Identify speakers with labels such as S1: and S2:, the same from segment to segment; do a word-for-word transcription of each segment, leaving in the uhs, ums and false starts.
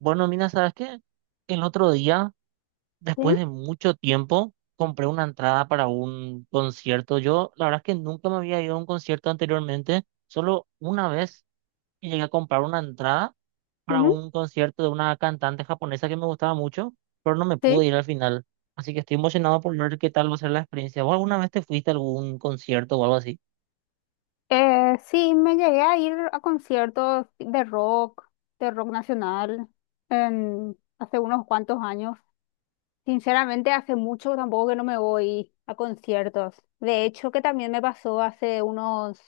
S1: Bueno, mira, ¿sabes qué? El otro día,
S2: Sí,
S1: después de mucho tiempo, compré una entrada para un concierto. Yo, la verdad es que nunca me había ido a un concierto anteriormente. Solo una vez que llegué a comprar una entrada para
S2: ujú,
S1: un concierto de una cantante japonesa que me gustaba mucho, pero no me pude
S2: sí.
S1: ir al final. Así que estoy emocionado por ver qué tal va a ser la experiencia. ¿Vos alguna vez te fuiste a algún concierto o algo así?
S2: Eh, sí, me llegué a ir a conciertos de rock, de rock nacional, en, hace unos cuantos años. Sinceramente, hace mucho tampoco que no me voy a conciertos. De hecho, que también me pasó hace unos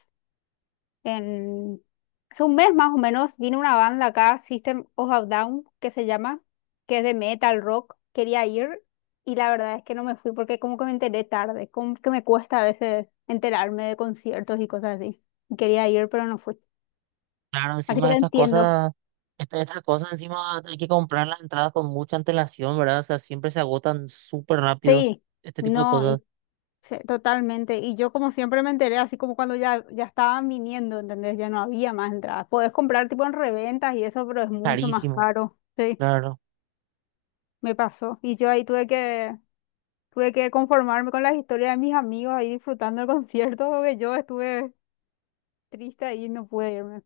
S2: En, hace un mes más o menos vino una banda acá, System of a Down, que se llama, que es de metal rock. Quería ir y la verdad es que no me fui porque como que me enteré tarde, como que me cuesta a veces enterarme de conciertos y cosas así. Y quería ir, pero no fui.
S1: Claro,
S2: Así
S1: encima
S2: que
S1: de
S2: te
S1: estas
S2: entiendo.
S1: cosas, esta- estas, cosas encima hay que comprar las entradas con mucha antelación, ¿verdad? O sea, siempre se agotan súper rápido
S2: Sí,
S1: este tipo de
S2: no,
S1: cosas,
S2: y- sí, totalmente. Y yo como siempre me enteré, así como cuando ya, ya estaban viniendo, ¿entendés? Ya no había más entradas. Podés comprar tipo en reventas y eso, pero es mucho más
S1: carísimo,
S2: caro. Sí.
S1: claro.
S2: Me pasó. Y yo ahí tuve que tuve que conformarme con las historias de mis amigos ahí disfrutando el concierto, porque yo estuve triste ahí y no pude irme.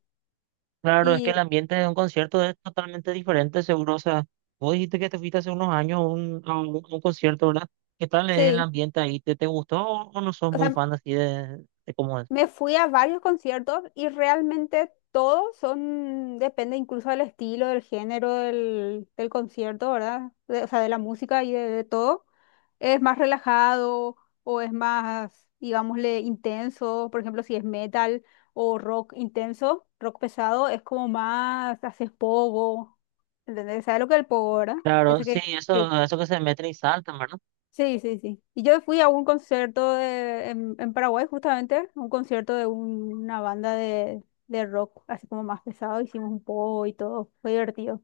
S1: Claro, es que
S2: Y
S1: el ambiente de un concierto es totalmente diferente, seguro. O sea, vos dijiste que te fuiste hace unos años a un, a un, a un concierto, ¿verdad? ¿Qué tal es el
S2: sí,
S1: ambiente ahí? ¿Te, te gustó o, o no sos
S2: o
S1: muy
S2: sea,
S1: fan así de, de cómo es?
S2: me fui a varios conciertos y realmente todos son, depende incluso del estilo, del género del, del concierto, ¿verdad? De- o sea, de la música y de, de todo. Es más relajado o es más, digámosle, intenso. Por ejemplo, si es metal o rock intenso, rock pesado, es como más, haces pogo. ¿Entendés? ¿Sabes lo que es el pogo, verdad?
S1: Claro,
S2: Ese que,
S1: sí,
S2: sí.
S1: eso, eso que se meten y saltan, ¿verdad?
S2: Sí, sí, sí. Y yo fui a un concierto de, en, en Paraguay justamente, un concierto de un- una banda de, de rock, así como más pesado, hicimos un poco y todo, fue divertido.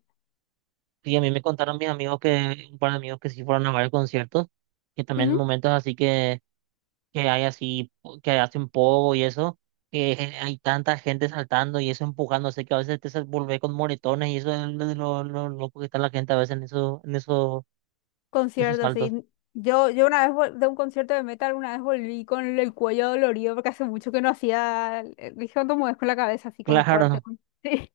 S1: Y a mí me contaron mis amigos que, un par de amigos que sí fueron a varios conciertos, que también en
S2: Ujú.
S1: momentos así que, que hay así, po- que hacen pogo y eso, que gen- hay tanta gente saltando y eso empujándose, que a veces te sal- volvés con moretones y eso es lo, lo, lo loco que está la gente a veces en eso, en eso, esos
S2: Concierto,
S1: saltos.
S2: sí. Yo, yo una vez vol- de un concierto de metal, una vez volví con el cuello dolorido porque hace mucho que no hacía, eh, dije, ¿cuánto mueves con la cabeza así como fuerte?
S1: Claro,
S2: con- Sí.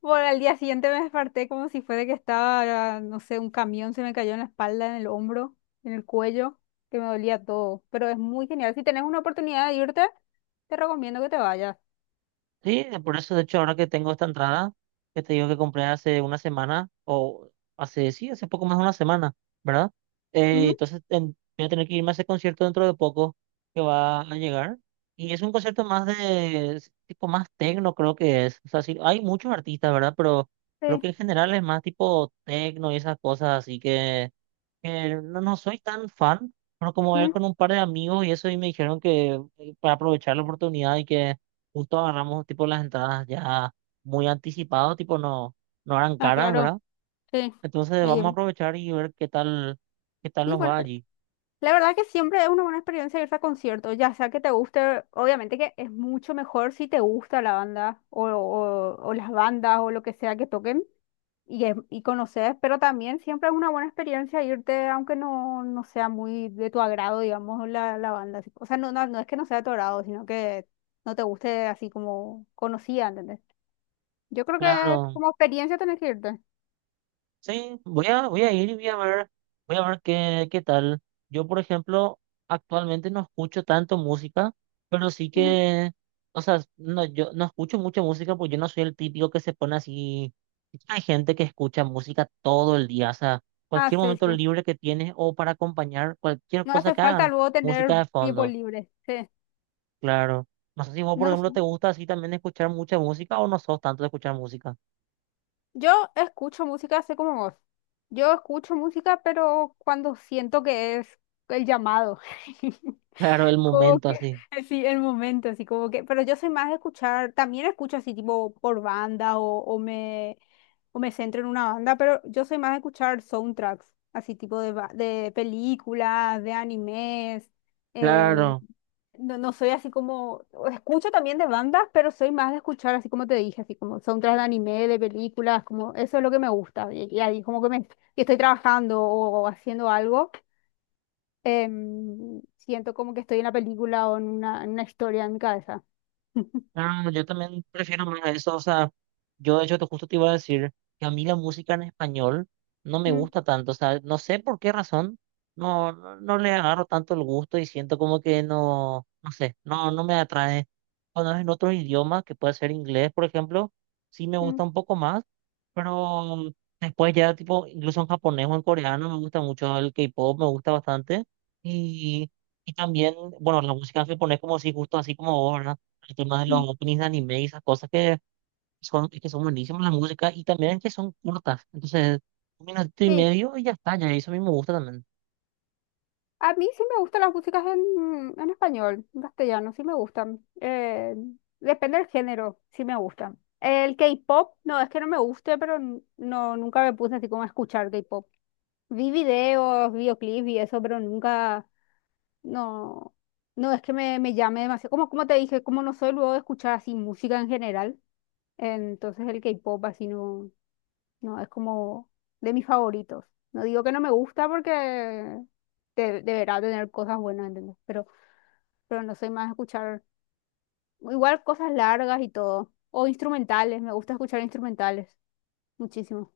S2: Por al día siguiente me desperté como si fuera que estaba, no sé, un camión se me cayó en la espalda, en el hombro, en el cuello, que me dolía todo. Pero es muy genial. Si tenés una oportunidad de irte, te recomiendo que te vayas.
S1: sí, de- por eso, de hecho, ahora que tengo esta entrada, que te digo que compré hace una semana, o hace, sí, hace poco más de una semana, ¿verdad? Eh,
S2: Ujú,
S1: entonces ten- voy a tener que irme a ese concierto dentro de poco, que va a llegar. Y es un concierto más de, es tipo más tecno, creo que es. O sea, sí, hay muchos artistas, ¿verdad? Pero creo
S2: sí.
S1: que en general es más tipo tecno y esas cosas, así que... Eh, no, no soy tan fan, pero como ver
S2: Mm,
S1: con un par de amigos y eso, y me dijeron que eh, para aprovechar la oportunidad y que justo agarramos tipo las entradas ya muy anticipadas, tipo no, no eran
S2: ah,
S1: caras,
S2: claro.
S1: ¿verdad?
S2: Sí.
S1: Entonces
S2: Y,
S1: vamos a aprovechar y ver qué tal, qué tal
S2: y
S1: nos
S2: bueno,
S1: va allí.
S2: la verdad que siempre es una buena experiencia irse a conciertos, ya sea que te guste, obviamente que es mucho mejor si te gusta la banda o, o o las bandas o lo que sea que toquen. Y, es- y conoces, pero también siempre es una buena experiencia irte, aunque no, no sea muy de tu agrado, digamos, la, la banda. Así. O sea, no, no, no es que no sea de tu agrado, sino que no te guste así como conocida, ¿entendés? Yo creo que
S1: Claro.
S2: como experiencia tenés que irte.
S1: Sí, voy a, voy a ir y voy a ver, voy a ver qué, qué tal. Yo, por ejemplo, actualmente no escucho tanto música, pero sí
S2: Ujú.
S1: que, o sea, no, yo no escucho mucha música porque yo no soy el típico que se pone así. Hay gente que escucha música todo el día, o sea,
S2: Ah,
S1: cualquier
S2: sí,
S1: momento
S2: sí.
S1: libre que tienes o para acompañar cualquier
S2: No
S1: cosa
S2: hace
S1: que
S2: falta
S1: hagan,
S2: luego tener
S1: música de
S2: tiempo
S1: fondo,
S2: libre. Sí.
S1: claro. No sé si vos, por
S2: No,
S1: ejemplo,
S2: sé.
S1: te gusta así también escuchar mucha música o no sos tanto de escuchar música.
S2: Yo escucho música así como vos. Yo escucho música, pero cuando siento que es el llamado.
S1: Claro, el
S2: Como
S1: momento
S2: que,
S1: así.
S2: sí, el momento, así como que, pero yo soy más de escuchar, también escucho así tipo por banda o, o me, o me centro en una banda, pero yo soy más de escuchar soundtracks, así tipo de, ba- de películas, de animes, en-
S1: Claro.
S2: no, no soy así como, o escucho también de bandas, pero soy más de escuchar así como te dije, así como soundtracks de anime, de películas, como eso es lo que me gusta, y, y ahí como que me, que estoy trabajando o haciendo algo em, siento como que estoy en la película o en una, en una historia en mi cabeza.
S1: Ah, yo también prefiero más eso, o sea, yo de hecho te- justo te iba a decir que a mí la música en español no me
S2: Mm,
S1: gusta tanto, o sea, no sé por qué razón, no, no, no le agarro tanto el gusto y siento como que no, no sé, no, no me atrae. Cuando es en otro idioma, que puede ser inglés, por ejemplo, sí me
S2: mm,
S1: gusta un poco más, pero después ya tipo, incluso en japonés o en coreano me gusta mucho el K-pop, me gusta bastante, y, y también, bueno, la música en japonés como si justo así como vos, ¿verdad? El tema de
S2: mm.
S1: los openings de anime y esas cosas que son, que son buenísimas la música y también que son cortas. Entonces, un minuto y
S2: Sí,
S1: medio y ya está, ya eso a mí me gusta también.
S2: a mí sí me gustan las músicas en, en español, en castellano, sí me gustan. Eh, depende del género, sí me gustan. El K-pop, no, es que no me guste, pero n- no, nunca me puse así como a escuchar K-pop. Vi videos, videoclips y eso, pero nunca, no, no es que me, me llame demasiado. Como, como te dije, como no soy luego de escuchar así música en general. Entonces el K-pop así no, no es como de mis favoritos. No digo que no me gusta porque de- deberá tener cosas buenas, ¿entendés? Pero, pero no soy más de escuchar igual cosas largas y todo. O instrumentales, me gusta escuchar instrumentales muchísimo.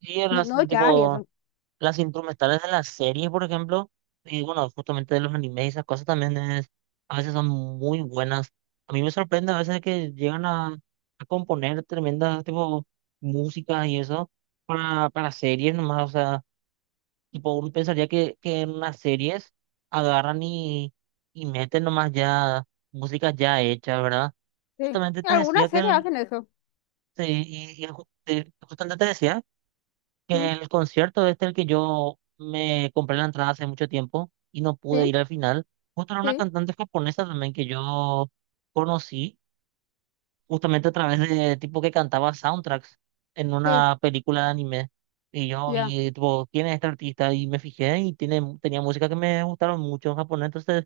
S1: Y
S2: No,
S1: las,
S2: no jazz y
S1: tipo,
S2: eso.
S1: las instrumentales de las series, por ejemplo, y bueno, justamente de los animes y esas cosas también es, a veces son muy buenas. A mí me sorprende a veces que llegan a, a componer tremendas, tipo, músicas y eso para, para series nomás, o sea. Tipo, uno pensaría que, que en las series agarran y, y meten nomás ya música ya hecha, ¿verdad?
S2: Sí.
S1: Justamente te
S2: Algunas
S1: decía que
S2: series
S1: el,
S2: hacen eso.
S1: sí, y- y ju- te- justamente te decía que
S2: Mm,
S1: el concierto este el que yo me compré la entrada hace mucho tiempo y no pude
S2: sí,
S1: ir al final, justo era una
S2: sí,
S1: cantante japonesa también que yo conocí justamente a través de tipo que cantaba soundtracks en
S2: sí,
S1: una película de anime. Y yo
S2: ya,
S1: vi, tipo, ¿quién es este artista? Y me fijé y tiene, tenía música que me gustaron mucho en japonés. Entonces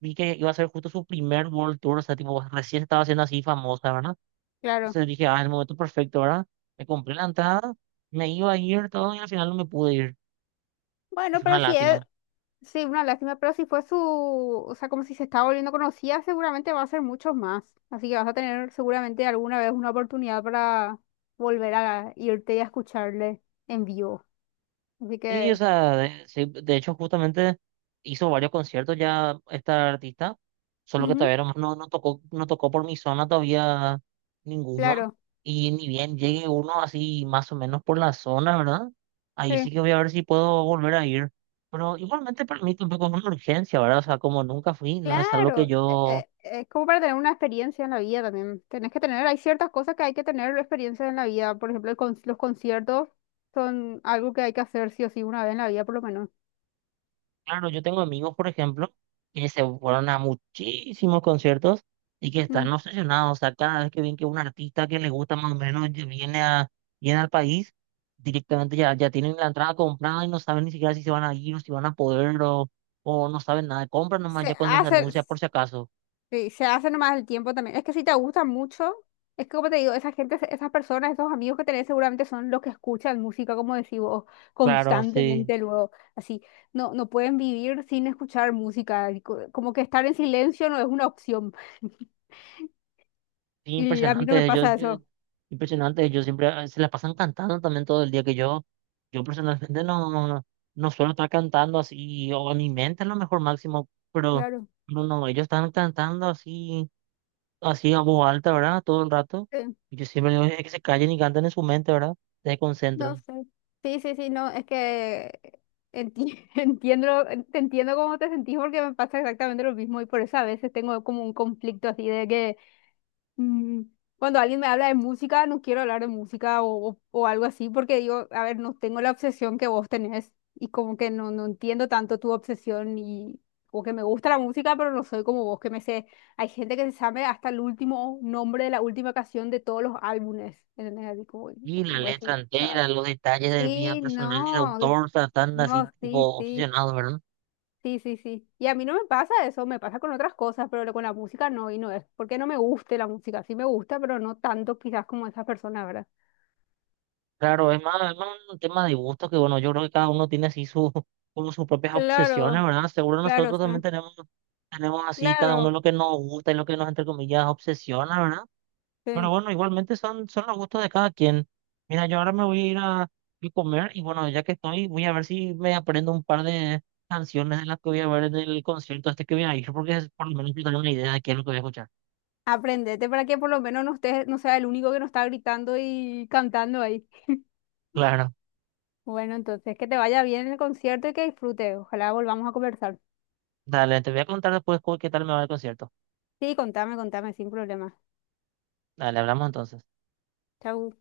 S1: vi que iba a ser justo su primer World Tour. O sea, tipo, recién estaba siendo así famosa, ¿verdad?
S2: claro.
S1: Entonces dije, ah, el momento perfecto, ¿verdad? Me compré la entrada, me iba a ir todo y al final no me pude ir. Es
S2: Bueno,
S1: una
S2: pero sí,
S1: lástima.
S2: sí, una lástima, pero si fue su, o sea, como si se estaba volviendo conocida, seguramente va a ser muchos más. Así que vas a tener seguramente alguna vez una oportunidad para volver a irte y a escucharle en vivo. Así
S1: Sí, o
S2: que,
S1: sea, de, sí, de hecho justamente hizo varios conciertos ya esta artista, solo que
S2: ujú,
S1: todavía no, no no tocó, no tocó por mi zona todavía ninguno,
S2: claro,
S1: y ni bien llegue uno así más o menos por la zona, ¿verdad? Ahí sí
S2: sí,
S1: que voy a ver si puedo volver a ir, pero igualmente para mí tampoco es una urgencia, ¿verdad? O sea, como nunca fui, no es algo que
S2: claro. eh,
S1: yo...
S2: eh, Es como para tener una experiencia en la vida también. Tenés que tener, hay ciertas cosas que hay que tener experiencia en la vida. Por ejemplo, el con- los conciertos son algo que hay que hacer sí o sí una vez en la vida, por lo menos.
S1: Claro, yo tengo amigos, por ejemplo, que se fueron a muchísimos conciertos y que
S2: Mm.
S1: están obsesionados. O sea, cada vez que ven que un artista que les gusta más o menos ya viene a, viene al país, directamente ya, ya tienen la entrada comprada y no saben ni siquiera si se van a ir o si van a poder o, o no saben nada. Compran nomás
S2: Se
S1: ya cuando se
S2: hace.
S1: anuncia por si acaso.
S2: Sí, se hace nomás el tiempo también. Es que si te gusta mucho, es que como te digo, esa gente, esas personas, esos amigos que tenés seguramente son los que escuchan música, como decís vos,
S1: Claro, sí.
S2: constantemente luego. Así, no, no pueden vivir sin escuchar música. Y co- como que estar en silencio no es una opción.
S1: Sí,
S2: Y a mí no me
S1: impresionante. Yo,
S2: pasa
S1: yo,
S2: eso.
S1: impresionante. Ellos siempre eh, se la pasan cantando también todo el día que yo. Yo personalmente no, no suelo estar cantando así, o en mi mente a lo mejor máximo, pero
S2: Claro.
S1: no, no, ellos están cantando así, así a voz alta, ¿verdad? Todo el rato.
S2: Sí,
S1: Y yo siempre digo "Eh, que se callen y canten en su mente, ¿verdad? Se
S2: no
S1: concentran.
S2: sé. Sí, sí, sí, no, es que enti- entiendo, te entiendo cómo te sentís porque me pasa exactamente lo mismo y por eso a veces tengo como un conflicto así de que Mm, cuando alguien me habla de música, no quiero hablar de música o, o- o algo así, porque digo, a ver, no tengo la obsesión que vos tenés y como que no, no entiendo tanto tu obsesión y como que me gusta la música, pero no soy como vos que me sé. Hay gente que se sabe hasta el último nombre de la última canción de todos los álbumes. ¿Entendés? Así como, y-
S1: Y
S2: y
S1: la
S2: vos
S1: letra
S2: decís, "Cha-
S1: entera, los detalles del vida
S2: sí,
S1: personal y de
S2: no,
S1: autor, o sea, están así,
S2: no, sí,
S1: tipo,
S2: sí.
S1: obsesionados, ¿verdad?
S2: Sí, sí, sí. Y a mí no me pasa eso, me pasa con otras cosas, pero lo- con la música no, y no es porque no me guste la música, sí me gusta, pero no tanto quizás como esas personas, ¿verdad?
S1: Claro, es más, es más un tema de gusto que, bueno, yo creo que cada uno tiene así su, como sus propias obsesiones,
S2: Claro,
S1: ¿verdad? Seguro
S2: claro,
S1: nosotros también
S2: sí,
S1: tenemos, tenemos así cada uno
S2: claro,
S1: lo que nos gusta y lo que nos, entre comillas, obsesiona, ¿verdad? Pero
S2: sí.
S1: bueno, igualmente son, son los gustos de cada quien. Mira, yo ahora me voy a ir a, a comer y bueno, ya que estoy, voy a ver si me aprendo un par de canciones de las que voy a ver en el concierto este que voy a ir, porque es por lo menos tengo una idea de qué es lo que voy a escuchar.
S2: Aprendete para que por lo menos no estés, no sea el único que no está gritando y cantando ahí.
S1: Claro,
S2: Bueno, entonces que te vaya bien en el concierto y que disfrutes. Ojalá volvamos a conversar.
S1: dale, te voy a contar después cu- qué tal me va el concierto.
S2: Sí, contame, contame, sin problema.
S1: Dale, hablamos entonces.
S2: Chau.